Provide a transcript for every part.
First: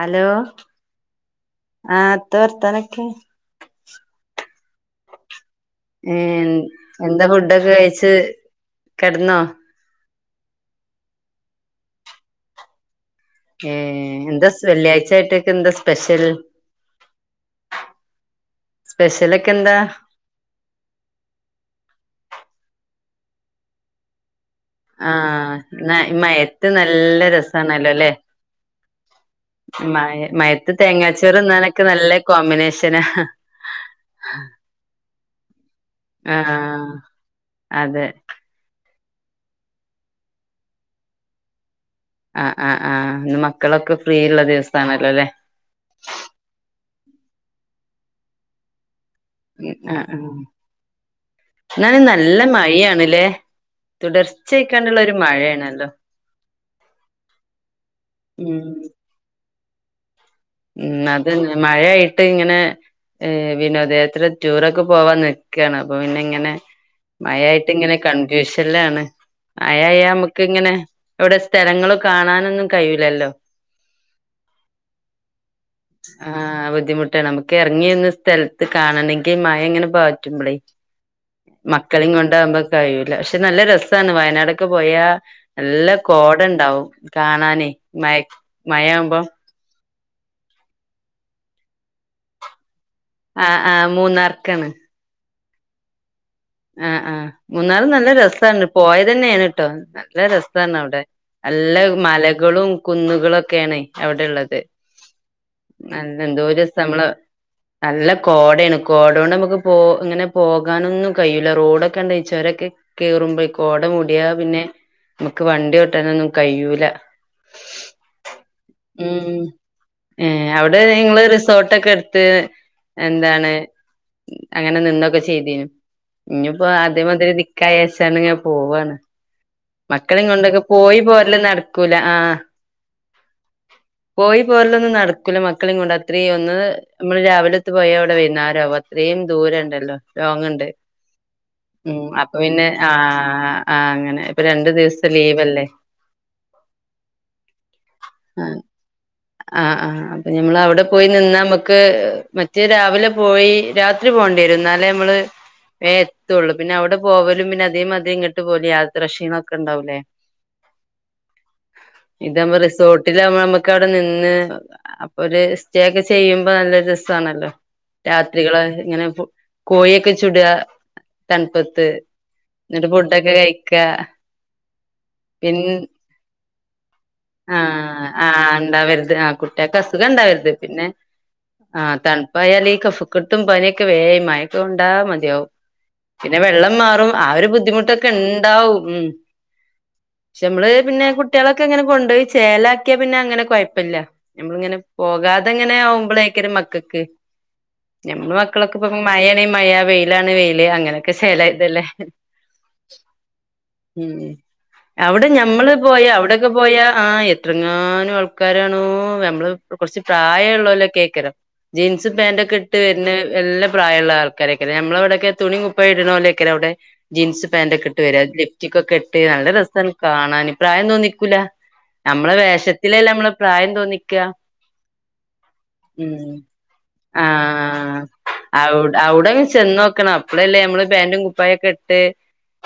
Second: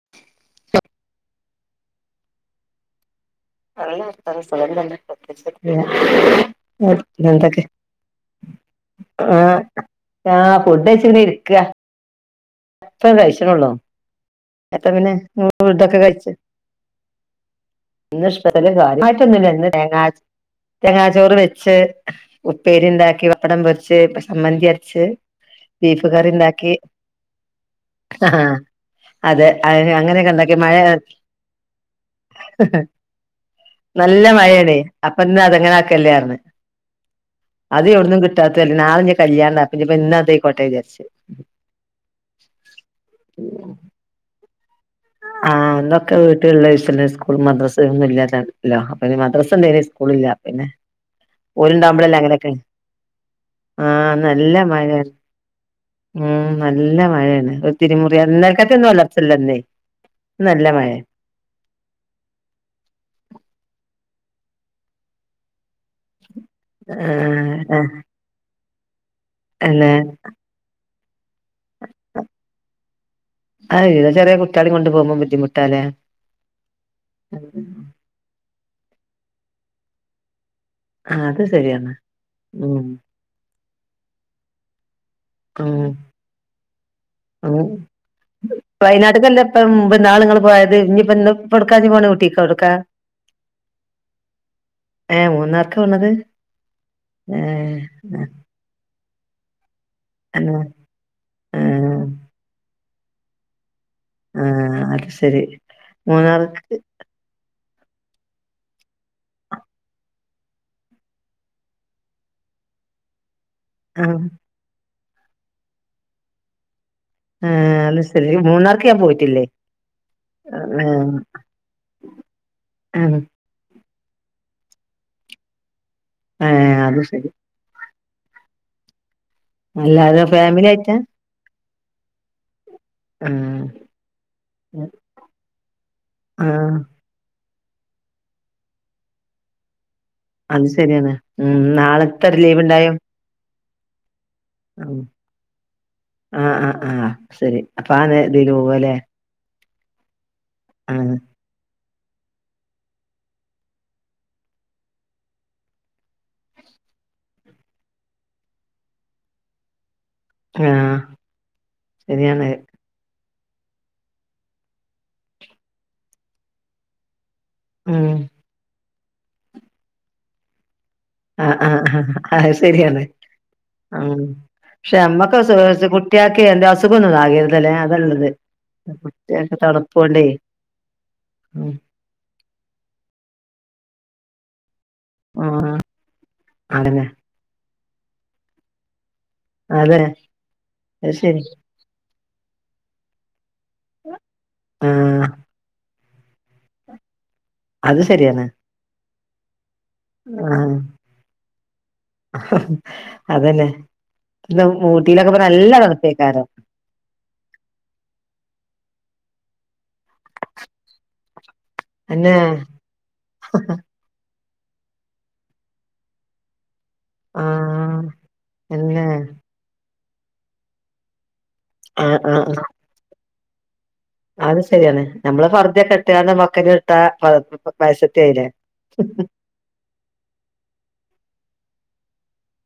Hello ആഹ് ത്ത വർത്താനൊക്കെ നല്ല വർത്താനം സുഖം തന്നെ പ്രത്യേകിച്ച് ഏൻ എന്താ എന്തൊക്കെ ഫുഡൊക്ക കയിച്ച് കെട്ന്നോ ആഹ് ഫുഡ്‌ഡെയ്ച്ച് ഒന്ന് ഇരിക്കാ ഇപ്പ കയ്ച്ചണൊള്ളോ ഏ എന്താ [unintelligible] വെള്ളിയാഴ്ച പിന്നെ ആയിട്ടൊക്കെ എന്താ [unintelligible] സ്പെഷ്യൽ കഴിച്ച് ഇന്ന് സ്പെഷ്യൽ കാര്യായിട്ട് സ്പെഷ്യലൊക്കെ ഒന്നുമില്ല എന്താ തേങ്ങാ ചോ തെങ്ങാ ചോറ് വെച്ച് ഉപ്പേരി ഇണ്ടാക്കി പടം പൊരിച്ച് ഇപ്പ സമ്മന്തി അര ആഹ് നയ്-മയെത്ത് നല്ല രസാണല്ലോല്ലെ ആഹ് ആഹ് മയ മയത്ത് തേങ്ങാച്ചോറ് ന്നാനൊക്കെ നല്ല കോമ്പിനേഷനാ ഹഹ നല്ല മയേണ് അപ്പൊന്ന് അതങ്ങനെ ആക്കല്ലാന്ന് ആ അതെ [unintelligible] നാളെനി കല്യാണ പിനിപ്പിന്നതേയ്ക്കോട്ടെ വിചാര്ച് ആഹ് ആഹ് ആഹ് ഇന്ന് മക്കളൊക്കെ ഫ്രീള്ള ദിവസാണല്ലോല്ലേ ആഹ് ഇന്നൊക്കെ വീട്ടിള്ള ഈസല്ലേ സ്കൂളും മദ്രസയൊന്നും ഇല്ലാല്ലാ ല അപ്പൊ ഇനി മദ് മദ്രസ ഇണ്ടോയിനി സ്കൂള് ഇല്ല അപ്പം പിന്നെ ഇന്നാണേ ഓലുണ്ടാവുമ്പളല്ലേ നല്ല അങ്ങനെയൊക്കെ മയാണ് ല്ലേ ആഹ് നല്ല തുടർച്ചയായിക്കാണ്ടുള്ള മഴയാണ് ഒരു മഴേണല്ലോ ഉം നല്ല മഴയാണ് ഒരു തിരിമുറി ഉം [unintelligible] ഉം അത് മഴയായിട്ട് ഇങ്ങനെ ഏഹ് വിനോദയാത്ര റ്റൂറൊക്കെ പോവാൻ നിക്കാണ് അപ്പൊ പിന്നെ ഇങ്ങനെ ആഹ് മയായിട്ട് ആഹ് ഇങ്ങനെ കൺഫ്യൂഷല്ലാണ് അല്ലെ അയയാ അമുക്ക് ഇങ്ങനെ അവിടെ സ്ഥലങ്ങളൊകാണാനൊന്നും കയ്യൂലല്ലോ ആഹ് ഇത് ചെറിയ കുട്ട്യാളേം കൊണ്ട് പോവുമ്പോ ബുദ്ധിമുട്ടാല്ലേ ആഹ് ബുദ്ധിമുട്ടാണ് നമുക്ക് എറങ്ങിന്ന് സ്ഥലത്ത് കാണണെങ്കി മയ ഇങ്ങനെ പാറ്റുമ്പളേ ആഹ് അത് ശരിയാണ് മക്കളേം കൊണ്ടാവുമ്പോ ഉം കഴിയ്യൂല പക്ഷെ നല്ല രസാണ് വയനാടൊക്കെ പോയാ ഉം നല്ല കോട ഇണ്ടാവും ഉം കാണാന് മയ മയാവുമ്പോ വയനാട്ട്ക്കല്ലേ മുമ്പ് ഇന്നാള് ഇങ്ങള് പോയത് ഇനി ഇപ്പ ഇന്ന് ഇപ്പെവ്ടക്കാ ഇനി പോണത് ഊട്ടീക്കോ എവ്ടക്കാ ആഹ് ആഹ് മൂന്നാർക്കാണ് ഏ മൂന്നാർക്ക വന്നത് ആഹ് ആഹ് മൂന്നാർ നല്ല രസാണ് പോയതന്നേ ആണ് ട്ടോ നല്ല ആഹ് രസാണ് അവ്ടെ നല്ല ആഹ് മലകളും കുന്നുകളും ഒക്കേണെ അവിടെള്ളത് ആഹ് അത് ശരി നല്ല എന്തോ മൂന്നാർക്ക് രസാ നമ്മള് നല്ല കോടയാണ് കോട കൊണ്ട് നമുക്ക് പോ ഇങ്ങനെ പോകാനൊന്നും കയ്യുല്ല റോഡൊക്കെ എന്താ ഈ ച്ചൊരൊക്കെ കേറുംമ്പെ കോട ആഹ് മൂടിയ പിന്നെ നമ്മക്ക് വണ്ടി ഓട്ടാനൊന്നും കയ്യൂല ആഹ് അത് ശരി മൂന്നാർക്ക് ഞാൻ പോയിട്ടില്ലേ ഏ അവിടെ ആഹ് നിങ്ങള് റിസോട്ടക്ക എടുത്ത് ആഹ് എന്താണ് അങ്ങനെ നിന്നൊക്കെ ചെയ്തീനു ഇഞിപ്പൊ ആഹ് അത് ശരി അദേമാതിരി ദിക്കായെച്ചാന്ന പോവാണ് എല്ലാരും മക്കളിം കൊണ്ടൊക്കെ ഫാമിലി ആയിട്ടാ പോയി പോരല് നടക്കൂല ആഹ് ആഹ് പോയി പോര്ലൊന്നും നട്ക്കുല മക്കളിം കൊണ്ട്. അത്രീം ഒന്ന് ആഹ് മ്മള് രാവിലത്ത് പോയ അവടെ വൈന്നേരാവും അത്രീം ദൂരണ്ടല്ലൊ അത് ശരിയാണ്. ഉം അപ്പൊ നാളത്തൊരു പിന്നെ ലീവ്ണ്ടായൊ ആഹ് ആഹ് അങ്ങനെ ഇപ്പൊ രണ്ടു ദിവസത്തെ ലീവല്ലേ ആഹ് ആഹ് ആഹ് ശരി അപ്പ ആഹ് നതില് പോവാല്ലെ ആഹ് ആഹ് അപ്പൊ ഞമ്മളവടെ പോയി നിന്നമ്മക്ക് പ്പ് മറ്റെ രാവിലെ പോയി രാത്രി പോണ്ടീരും എന്നാല് മ്മള് വേ എത്തൊള്ളു പിന്നെ അവ്ടെ പോവലും പിന്നെ അതേ മാതിരി ഇങ്ങ്ട്ട് പോലു യാത്ര ക്ഷീണൊക്കണ്ടാവൂലെ ആഹ് ശരിയാണ് ഇതമ്മ റിസോർ ട്ടിലാമ്പ ഞമ്മക്കവ്ടെ നിന്ന് അപ്പൊര് സ്റ്റേ ഒക്കെ ചെയ്യുമ്പൊ നല്ലൊരു രസാണല്ലൊ ഉം രാത്രികള ഇങ്ങനെ കോഴിക്കെ ചുട്അ ആഹ് ആഹ് ആഹ് അത് എന്നിട്ട് സരിയാണ് ഫുഡൊക്കെ കഴിക്ക ഉം പഷെ ഞമ്മക്ക് പിന്നെ [unintelligible] കുട്ട്യേക്ക് എന്ത അസുഖൊന്നു കാ ആഹ് ആഹ് ഇണ്ടാവര്ത് ആഹ് കുട്ടിയാക്ക് കുട്ടീക് തണുപ്പോണ്ടേ അസുഖണ്ടാവര്ത് പിന്നെ ഉം ആഹ് തൺപ്പായാല് ഈ കഫക്കെട്ടും പനിയൊക്കെ വേം മഴ കൊണ്ടാ മതി യൊ ആഹ് പിന്നെ വെള്ളം അതന്നെ മാറും ആഹ് ഒര് ബുദ്ധിമുട്ടൊക്കെണ്ടാവും ഉം അതെ പഷെമ്മള് പിന്നെ അത് ശരി കുട്ടീളൊക്കെ ഇങ്ങനെ കൊണ്ടോയി ചേലാക്ക്യ പിന്നെ അങ്ങനെ കൊയ പ്പല്ല നമ്മളിങ്ങനെ ആഹ് പോകാതങ്ങ്നെ ആവുമ്പളെക്കാരം മകക്ക് അത് ഞമ്മ്ളെ ശരിയാണ് മക്കളൊക്കെ ഇപ്പ മഴാണെ മഴ വെയിലാണെ വെയില് ആഹ് അങ്ങനൊക്കെ ശേലയതല്ലെ അതന്നെ പി അവിടെ ഊട്ടീലൊക്കപ്പ ഞമ്മള് നല്ല പോയ തണ്പ്പെക്കാരം അവിടൊക്കെ പോയാ ആഹ് എത്രങ്ങാനും ആൾക്കാരണോ. ഞമ്മ്ള് കൊറച്ച് പ്രായള്ളോലെക്കാരം ജീൻസ് അന്നെ പാന്റൊക്കട്ട് വര്ണ നല്ല പ്രായള്ള ആൾ കാരയ്കലെ ഞമ്മ്ളവ്ടൊക്കെ തുണീ കുപ്പായിട്ണോലെക്കാരം അവടെ ജീൻസ് പാന്റൊക്കെ ഇട്ട് ആഹ് വര അന്നെ ലിഫ്റ്റികൊക്കട്ട് നല്ല രസം കാണാൻ പ്രായം തോന്നിക്കൂല ആഹ് ഞമ്മളെ ആഹ് ആഹ് വേഷത്തിലല്ല ഞമ്മളെ പ്രായം തോന്നി അത് ശരിയാണ് ഞമ്മള് പർദ ക്ക്ട്ടാണ്ട് ഉം മക്കനിം ഇട്ടാ. വയസത്തി ആയിലെ ഔട് അവിടെ ചെന്നോക്കണം അപ്പളല്ലെ മ്മള് പാന്റും കുപ്പായൊക്കെ ഇട്ട്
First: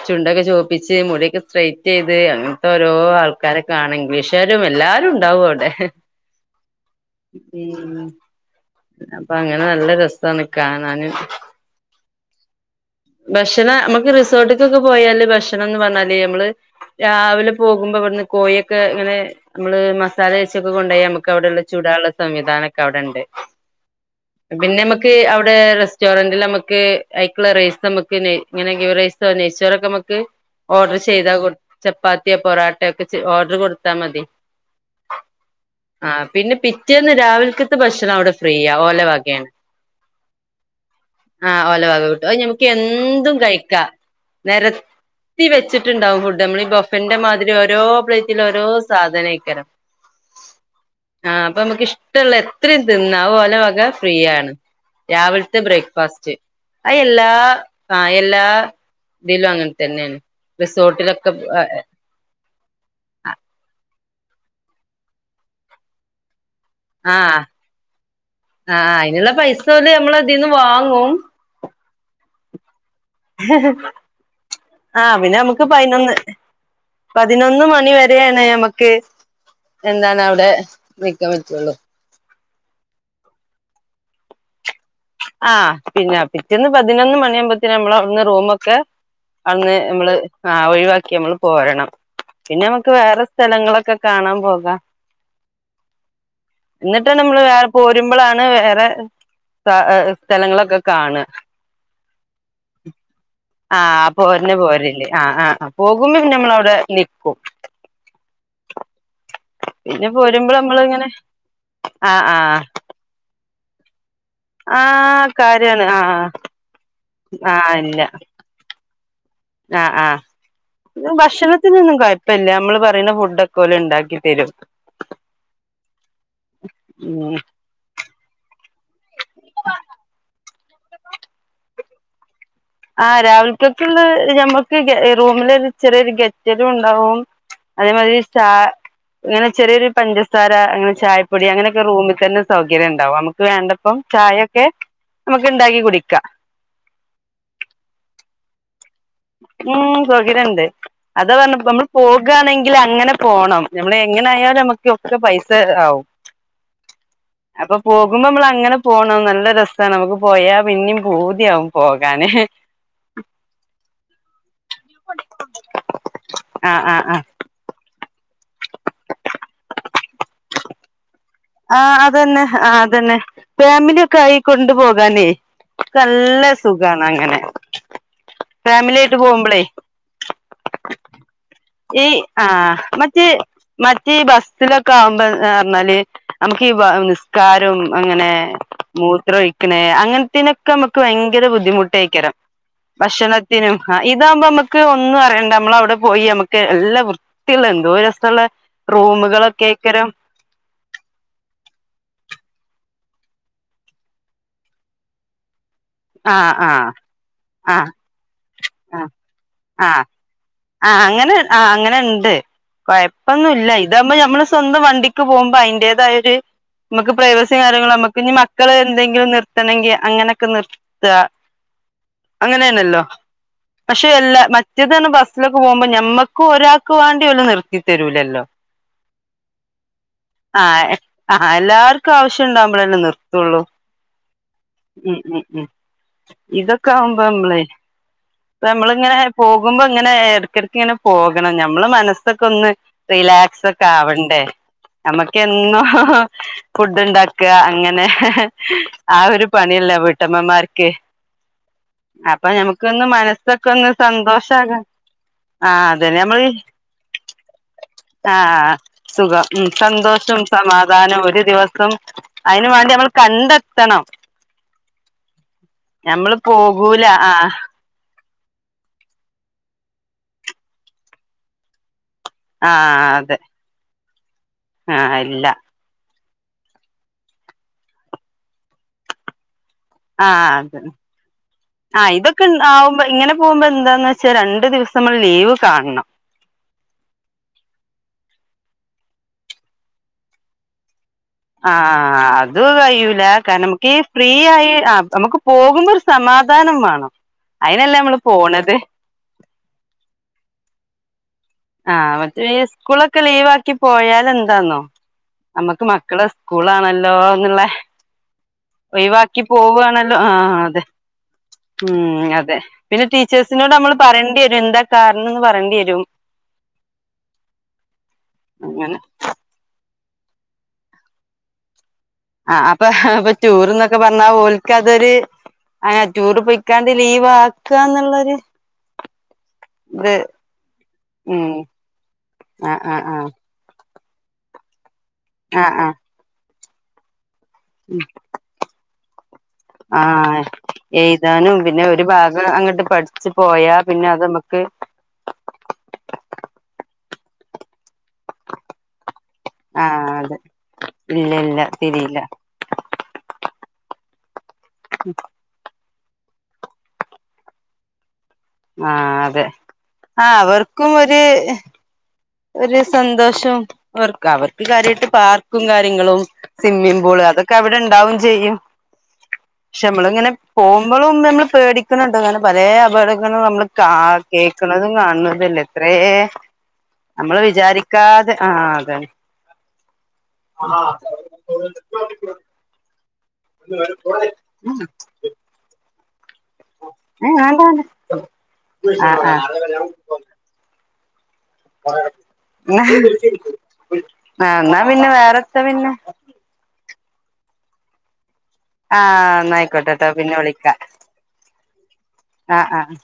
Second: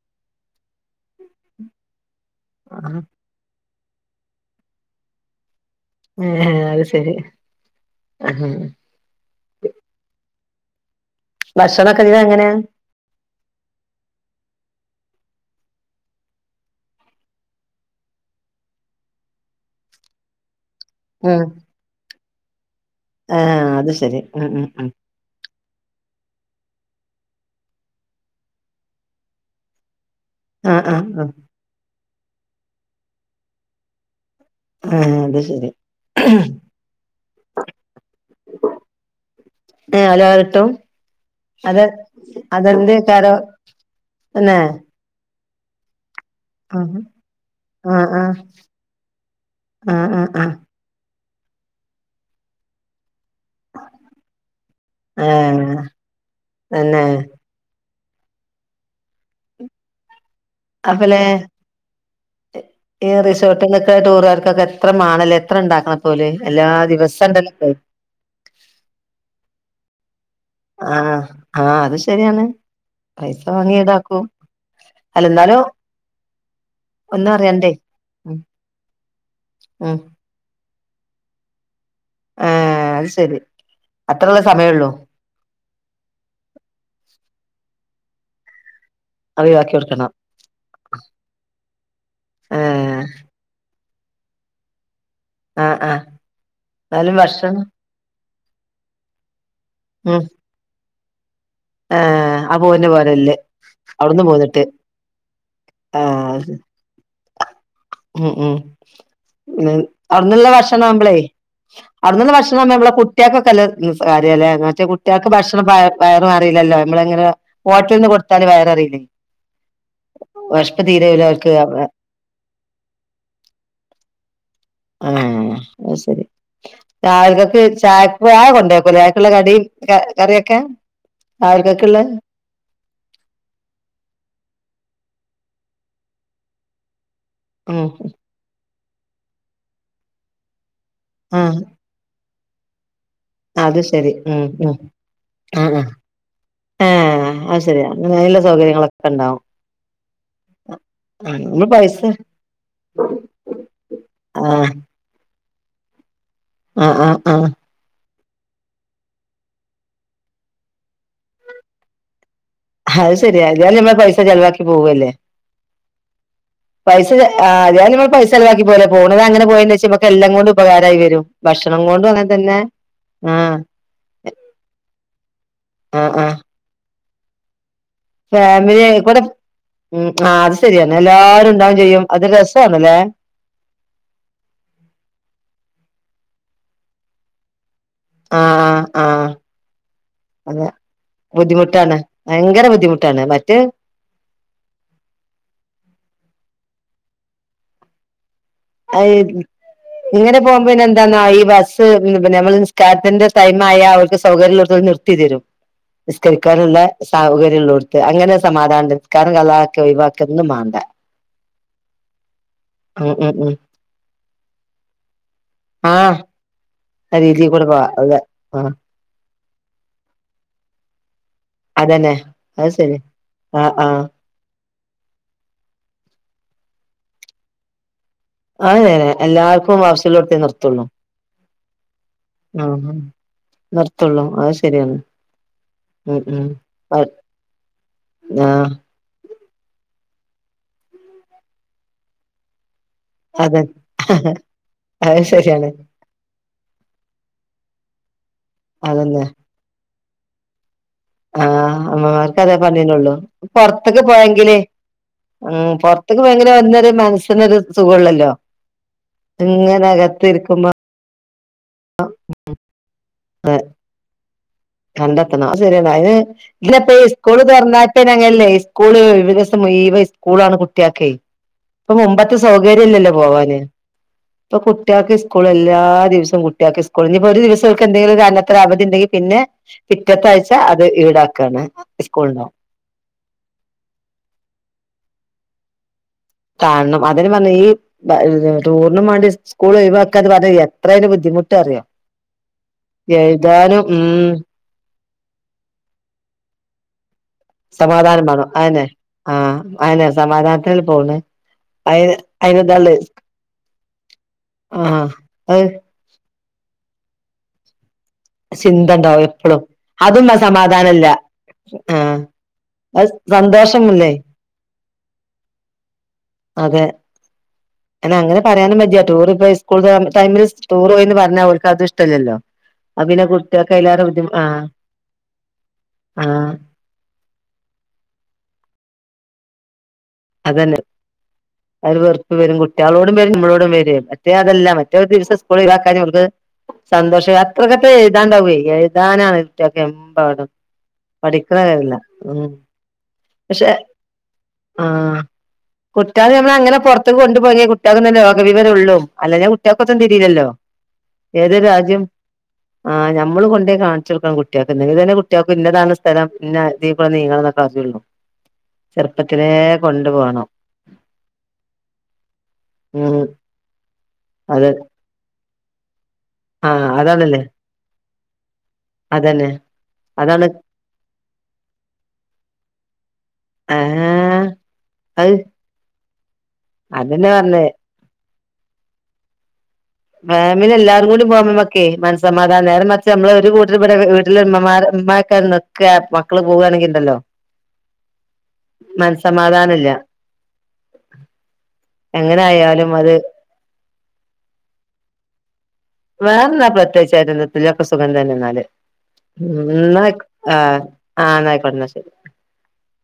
ചുണ്ടൊക്കെ ചോ മിച്ച് മുടിയൊക്കെ സ്ട്രൈറ്റീത് അങ്ങൻത്തോരൊ ആഹ് ആൾക്കാരൊക്കെ കാണ് ഇംഗ്ലീഷാരും എല്ലാരും ഇണ്ടാവവടെ ഏഹ് അഹ് സരി ആഹ് അപ്പ അങ്ങന നല്ല രസാണ് കാണാന് ഭക്ഷണൊക്കെങ്ങ അങ്ങനെ ഭക്ഷണം ഞമ്മക്ക് റിസോർട്ടികൊക്കെ പോയാല് ഭക്ഷണംന്ന് പറഞ്ഞാല് ഞമ്മള് രാവിലെ പോകുമ്പവിട്ന്ന് കോഴിക്കെങ്ങനെ നമ്മള് മസാല വെച്ചൊക്കെ കൊണ്ടോയ മ്മക്ക് ഉം അവിടെ ചുടാള്ള സംവിധാനൊക്കെ ക്ക അവടെണ്ട് ആഹ് അത് ശരി ഉം ഉം പിന്നെ ഉം ഞമ്മക്ക് അവടെ റസ് സ്റ്റോറന്റില് അമ്മക്ക് അയ്ക്ക്ള്ള റൈസ് അമ്മക്ക് ഇങ്ങനെ ഗീ റൈസൊ നെയ്ചോറൊകെ അമ്മക്ക് ആഹ് ഓഡ്റ് ആഹ് ആഹ് ചെയ്താ കു ചപ്പാത്തിയൊ പൊറോട്ടെ ഒക്കെ ഓഡ്റ് കൊടുത്താ മതി ഉം അത് ശരി ആഹ് പിന്നെ പിറ്റേന്ന് രാവിൽക്കത്തെ ഭക്ഷണം അവടെ ഫ്രീയ്യ ഓല വകാണ് ഏഹ് ഓല വക കിട്ടും ആഹ് അത് ഒലവക കിട്ടും. അത് ഞമ്മക്ക് എന്തും അതെന്തേക്കാരം കഴിക്ക തന്നെ നെര ത്തി വച്ച്ട്ട്ണ്ടാവും ഫുഡ്ഡ് ഞമ്മളെ ഇ ആഹ് ബൊഫന്റമാതിരി ഓരോ ആഹ് ആഹ് പ്ലെട്ടില് ഓരോ സാധനയ്ക്കരം ആഹ് ആഹ് ആഹ് ആഹ് അപ്പൊ ഞമ്മക്ക് ഇഷ്ടള്ള എത്രിം തിന്ന അഹ് ഓല വ ക്കെ ഫ്രീയാണ് രാവിൽത്തെ ഏഹ് ബ്രേക്ക്ഫാസ്റ്റ് അഹ് തന്നെ എല്ലാ തായെല്ലാ തിലും അങ്ങൻ തന്നെണ് അപ്പലെ റിസോർട്ടിലൊക്കെ. ഈ റിസോർട്ട്ന്നൊക്കെ ടൂറുകാർക്കൊക്കെ എത്ര മാണലേ എത്ര ണ്ടാക്കണപ്പോല് എല്ലാ ദിവസം ആഹ് ഉണ്ടല്ലോ ആഹ് അയിന്ള്ള പൈസ ഓല് അമ്മളെ ട് ആഹ്‌ ആഹ്‌ അത് ശരിയാണ്. പൈസ വാങ്ങി ഈടാക്കും ആഹ്‌ അല്ല എന്നാലും പിന്നെമ്മക്ക് പയിനൊന്ന്. ഒന്നും പതിനൊന്ന് അറിയണ്ടേ മണി ഉം വരെയാണ് അമ്മക്ക് ഉം എന്താണ് അവടെ. നിക്കാൻ പറ്റുള്ളൂ. അയ് ശെരി അത്രള്ള സമയള്ളൂ. ആഹ്‌ പിന്നെ പിറ്റേന്ന് പതിനൊന്ന് മണിയാവുമ്പോത്തിന് നമ്മളൊട്ന്ന് റൂമൊക്കെ. ഒഴിവാക്കി അന്ന് കൊടുക്കണം അമ്മള് ആഹ് ഒഴിവാക്കി അമ്മള് പോരണം പിന്നെ മ്മക്ക് ഏഹ് വേറെ സ് സ്ഥലങ്ങളൊക്കെ കാണാൻ പോകാ. ആഹ് ആഹ് എന്നാലും ന്നട്ടാണ് അമ്മള് ഭക്ഷണം വേറെ പോരുമ്പളാണ് വേറെ. കാ എഹ് ഹ് സ്ഥലങ്ങളൊക്കെ കാണ. ആഹ്‌ അ പോര്ന പോരല്ല്. ആഹ്‌ പോര്ന്നെ പോരല്ല് ആഹ്‌ ആഹ് പോകുമ്പോം ആഹ് ഞമ്മളവിടെ നിക്കും. ഉം ഉം [unintelligible] പിന്നെ അവടന്ന്ള്ള പോരുമ്പോ നമ്മളിങ്ങനെ ഭക്ഷണാവുമ്പളേ ആഹ് അട്ന്ന്ള്ള ആഹ് ഭക്ഷണാവുമ്പം ഞമ്മളെ കുട്ട്യേക്കൊക്കല്ലെ [unintelligible] മറ്റേ കുട്ട്യേൾക്ക് ആഹ് ഭക്ഷണം വയ കാര്യാണ് വയർ ആഹ് നറീലല്ലോ മ്മളങ്ങനെ ഹോട്ടൽന്ന് കൊട് [unintelligible] ആഹ്‌ ആഹ് അവർക്ക് ഭക്ഷണത്തിനൊന്നും കൊയ് പ്പല്ല്യേ അമ്മള് പറിണ ഫു‌ഡോക്കെ ഓല് ണ്ടാക്കി തരും. ആഹ്‌ അയ് ശരി ഉം രാവിലെക്കക്ക് ചായ ചായ കൊണ്ടേക്കുലെ. ള്ള കടിം കറിയൊക്കെ രാവിൽക്ക്‌ള്ള ആഹ്‌ രാവിൽ ക്കക്ക് ള്ള മ്മക്ക് റൂമിലൊരു ചെറിയൊരു ഗെറ്റലും ണ്ടാവും. ഉം അതേമാതിരി ചാ ങ്ങനെ ചെറിയൊരു പഞ്ചസാര അങ്ങനെ. ചായപ്പൊടി ആഹ് അങ്ങനോക്കെ റൂമിൽ തന്ന സൗകര്യം ണ്ടാവും അത് വേണ്ടപ്പം ശരി ഉം ചായൊക്കെ ഉം അമ്മക്ക് ആഹ് ണ്ടാക്കി ആഹ് കുടിക്കാ. ഏഹ് അയ് ശരിയാ [unintelligible] സൗകര്യങ്ങളൊക്കെ. ക്കണ്ടാവും. ഉം സൗകര്യണ്ട് അതാ പറഞ്ഞ അ നമ്മള് മ്മള് പൈസ പോകാനേങ്കിൽ അങ്ങനെ പോണം ഞമ്മള് എങ്ങനായാലും ആഹ് അമ്മക്ക്. ത്ര പൈസ ആവും. ആഹ് ആഹ് അ അപ്പൊ പോകുമ്പോ മ്മളങ്ങനെ പോണം നല്ല രസണ് അമ്മക്ക് പോയാ പിന്നിം പൂതിആവും പോകാന്. അയ് ശരിയ ഏതായാലും അമ്മള് പൈസ ചെലവാക്കി പോവല്ലേ ആഹ് ആഹ് പൈസ. ആഹ് ഞാനിപ പൈസ ചെലവാക്കി പോവല്ലേ പോണത് അങ്ങനെ പോയന്ന് വെച്ചാ മ്മക്ക് എല്ലാം കൊണ്ടും ഉപകാരായി വരും. ഭക്ഷണം ആഹ്‌ കൊണ്ടും അങ്ങനെ അതന്നെ തന്നെ ആഹ്‌ അതന്നെ ആ ഫാമില്യോ ക്കെ ആയി. കൊണ്ടു പോകാനേ ആ ആ നല്ല സുഖാണ് അങ്ങനെ. ഫാമിലി ആയിട്ട് വടെ പോകുമ്പളേ ഉം അഹ് അത് ശരിയന്ന എല്ലാരുംണ്ടാവും. ഈ ആഹ്‌ മറ്റേ. മറ്റീ ബസ്സിലൊക്കെ ആവുമ്പോന്ന് പറഞ്ഞാല് അമ്മക്കീ നിസ് കാരും അങ്ങനെ ആ ആ ആ മൂത്രൊഴിക്കണ അതെ അങ്ങൻത്തേനൊക്കെ അമ്മക്ക് ഭയങ്കര ബുദ്ധിമുട്ടാണ് ബുദ്ധിമുട്ടേക്കാരം. ഭയങ്കര ബുദ്ധിമുട്ടാണ് മറ്റേ. ആഹ്‌ ഇതാവുമ്പോ മ്മക്ക് ഒന്നും അറിയണ്ട നമ്മളവിടെ പോയി അമ്മ ക്ക്‌ എല്ലാ വൃത്തിള്ള എന്തോര് രസള്ള. അയ് റൂമുകളൊക്കെ ഏക്കാരം ങ്ങനെ. പോകുമ്പോ പിന്നെന്താന്നാ യി ഈ ബസ് നമ്മള് നിസ്കാരത്തിന്റെ ടൈമായ അവർക്ക് സൗകര്യള്ളോട്ത് നിർത്തി തരോ ആഹ് നിസ്കരിക്കാനുള്ള ആഹ് ആഹ് സൗകര്യള്ളോട്ത് അങ്ങനെ ഒരു സമാദാനണ്ട് നിസ്കാരം കളാ ആക്കെ ഒയിവാക്കെ ഒന്നും മാ ആഹ്‌ അങ്ങനെ ആ അങ്ങനെണ്ട് ഉം ഉം ഉം കൊഴപ്പൊന്നുല്ല ഇതാവുമ്പോ മ്മളെ സ്വന്തം വണ്ടി. ക്ക് പോകുമ്പോ ആ അതിന്റേതായ ഒരു നമുക്ക് രീതിയിൽ പ്രൈവസിയും കൂടെ പോവാ കാര്യങ്ങളും നമുക്ക് അതെ ഇനി ആ മക്കൾ എന്തെങ്കിലും നിർത്തണെങ്കിൽ അങ്ങനെയൊക്കെ നിറുത്ത അതന്നെ അത് ശരി അങ്ങനെയല്ലല്ലോ ആ ആ പക്ഷെ എല്ല പറ്റത്തന്ന് ബസ്സൊക്കെ പോകുമ്പോൾ ഞമ്മക്കും ഒരാക്ക് വേണ്ടി വലും നിർത്തിത്തരൂലല്ലോ അതന്നെ എല്ലാർക്കും ആവശ്യള്ളോട്ത്തേ നിർത്തുള്ളൂ ആഹ് ആഹ് എല്ലാർക്കും ആ ആവശ്യമുണ്ട നിർ [unintelligible] നിർത്തുള്ളൂ അത് ശരിയാണ് ഉം ഉം ഉം ഉം ഇതൊക്കെ ആവുമ്പോ നമ്മളെ ആഹ് ഇങ്ങനെ പോകുമ്പോൾ ഇങ്ങനെ ഇടക്കിടക്ക ഇങ്ങനെ പോകണം നമ്മളെ മനസ്സൊക്കെ ഒന്ന് അതെ റിലാക്സ് ഒക്കെ ആവണ്ടേ അത് ശരിയാണ് നമുക്കെന്നോ ഫുഡ് ഉണ്ടാക്കുക അങ്ങനെ അതന്നെ ആഹ് ഒരു പണിയല്ല വീട്ടമ്മമാർക്ക് ആഹ് അമ്മമാർക്ക് അപ്പൊ അതേ ഞമ്മക്കൊന്ന് പണിയുള്ളത് മനസ്സൊക്കെ ഒന്ന് പുറത്തേക്ക് പോയേങ്കിലേ സന്തോഷാകാൻ ആ ഉം അതന്നെ പുറത്തേക്ക് നമ്മള് [unintelligible] മനസ്സിനൊരു സുഖവൂള്ളല്ലോ ആ സുഖം ഉം സന്തോഷം സമാധാനം ഒരു ദിവസം അതിന് വേണ്ടി നമ്മൾ കണ്ടെത്തണം കണ്ടെത്തണം ആ ശരിയണ്ട ഞമ്മള് നീ പോകൂല എപ്പോഴും ആ സ്കൂൾ തുറന്നാ അങ്ങനല്ലേ സ്കൂള് ഒയിവ് സം മുയുവൻ സ്കൂള ആണ് കുട്ടിയക്കെ ഇപ്പൊ മുമ്പത്തെ ആ സൗകര്യം ഇല്ലല്ലോ അതെ പോവാന് ഇപ്പൊ ആ കുട്ടികക്ക് സ്കൂൾ ഇല്ല എല്ലാ ദിവസവും കുട്ടിയക്കി സ് കുളിഞ്ഞപ്പോ ഒരു ദിവസൊക്കെ എന്തെങ്കിലൊരു അവധിണ്ടങ്കി പിന്നെ പിറ്റത്ത ആ ആഴ്ച്ച അത് ഈടാക്കാണ് സ്കൂള്ണ്ടാവും. ആവുമ്പൊ ഇങ്ങനെ പോകുമ്പോ എന്താന്ന് വെച്ചാ രണ്ടു ദിവസം നമ്മൾ ലീവ് കാണണം. കാണണം. അതിനും വന്ന് ഈ ഈഹ് ടൂറിനും വേണ്ടി സ്കൂള് ഒഴിവാക്ക്വാ അത് എത്രേലും ബുദ്ധിമുട് ആഹ് അത് കയ്യൂല. കാരണം എഴുതാനും നമുക്ക് ഈ ഉം ഫ്രീ ആയി ആ നമ്ക്ക് പോകുമ്പോ ഒരു സമാധാനം വേണം. അയിനല്ലേ നമ്മള് സമാധാനം ബേണം, പോണത് അതന്നെ. ആഹ് അതന്നെ സമാധാനത്തിനല്ലേ പോവ്ന്നെ. ആഹ് മറ്റേ ഈ സ്കൂളൊക്കെ ലീവാക്കി പോയാലെന്താന്നോ, ആഹ് അത് നമ്മക്ക് മക് ക്കടെ സ്കൂളാണല്ലോന്ന്ള്ളെ ചിന്തണ്ടാവും ഒഴിവാക്കി എപ്പളും പോവാണല്ലോ അതും ആഹ് അതെ സമാധാനല്ല ആഹ് ഉം അതെ. പിന്നെ അത് ടീച്ചേഴ്സിനോട് നമ്മൾ സന്തോഷമില്ലേ പറയേണ്ടി വരും, എന്താ കാരണം പറയേണ്ടി വരും. അതെ എന്നാ അങ്ങനെ പറയാനും അങ്ങനെ മടിയാ. ടൂർ ഇപ്പോ സ്കൂൾ ടൈമിൽ ടൂർ പോയിന്ന് പറഞ്ഞാ ഓർക്ക് അതും ഇഷ് ആഹ് അപ്പൊ ഇപ്പൊ ടൂറ്ന്നൊക്കെ പറഞ്ഞാ ബുദ്ധിമു ആഹ് ഓൽക്ക് അതൊര്, ടൂറ് ആഹ് പോയിക്കാ ഇത് ലീവാക്ക്വാന്ന്ള്ളരു ഇത് അതന്നെ ഉം ആ ഒരു വെറ്പ്പ് വരും, ആ ആ കുട്ട്യാളോടും ആ വരും നമ്മളോടും വര്വേ. മറ്റേ അതെല്ലാ മറ്റേ ഒരു ദിവസം ആ ആ സ്കൂളൊഴിവാക്കാന് ഇവർക്ക് സന്തോഷായി. അത്രക്കട്ട എഴ്താൻ ഇണ്ടാവേ. എഴ്താനാണ് ആഹ് എയ്താനും പിന്നെ കാര്യല്ല ഒരു ഭാഗം ഉം അങ്ങട്ട് പഠിച്ച് പക്ഷെ പോയാ പിന്നെ അത് ഇമ്മക്ക് ആഹ് കുട്ട്യാളെ നമ്മളെങ്ങനെ പൊറത്തെക്ക് കൊണ്ടുപോയിഞ്ഞ കുട്ട്യേക്ക്ന്ന് ലോക വിവരുള്ളു. അല്ലെഞ്ഞ കുട് ട്ട്യേക്കത്തും ആഹ് അതെ തിരീലല്ലോ? ഇല്ല ഏത് ഇല്ല രാജ്യം തിരിയില്ല ആഹ് ഞമ്മള് കൊണ്ടോയി കാണിച്ചൊട്ക്കണം കുട്ട്യാക്ക്, എന്നെങ്കിലല്ലേ കുട്ട്യാക് പിന്നതാണ് സ്ഥലം ഇന്ന ദീപാ നീങ്ങണം എന്നക്കെ അറീള്ളൂ. ആഹ് അതെ. ആഹ് പോണം അവർക്കും ഒര് ഒരു ഉം സന്തോഷം അവർക്ക്, അവർക്ക് അത് കാര്യായിട്ട് പാർക്കും കാര്യങ്ങളും ആഹ് സ്വിമ്മിംഗ് പൂള്, അതാണല്ലേ അതൊക്കെ അവിടെണ്ടാവും ചെയ്യും. അതന്നെ പക്ഷെ നമ്മള് ഇങ്ങനെ അതാണ് പോകുമ്പളും നമ്മള് പേടി ക്കണ്‌ ണ്ട് അങ്ങനെ പലേ അപകടങ്ങളും നമ്മള് ഏഹ് കേക്ക്ണതും അത് കാണണതുല്ലേ എത്രേ. അതന്നെ നമ്മള് പറഞ്ഞേ വിചാരിക്കാതെ, ആഹ് അതെ. ഫാമിലി എല്ലാരും കൂടി പോകുമ്പ ഇമ്മക്കെ മനസ്സമാധാനാ, നേരെ മറിച്ച് നമ്മള് ഈ വീട്ടിലിവിടെ വീട്ടില് ഇമ്മമാരൊ ഇമ്മയൊക്കെ നിക്കാ പ ഏഹ് ഞാൻ പോവൂല. ആഹ് ആഹ് മനസ്സമാധാനം ഇല്ല എങ്ങനെ ആയാലും അത് എന്നാ പിന്നെ വേറെത്താ പിന്നെ? വേറെന്താ, പ്രത്യേകിച്ച് [unintelligible] ഇപ്പൊ ഇല്ല. സുഖം തന്നെ എന്നാല്. ആ എന്നായിക്കോട്ടെട്ടോ ന്നായിക്ക് ആഹ് ആഹ് ന്നാ ആയിക്കോട്ടെന്നാ ശരി. ആഹ് ആഹ്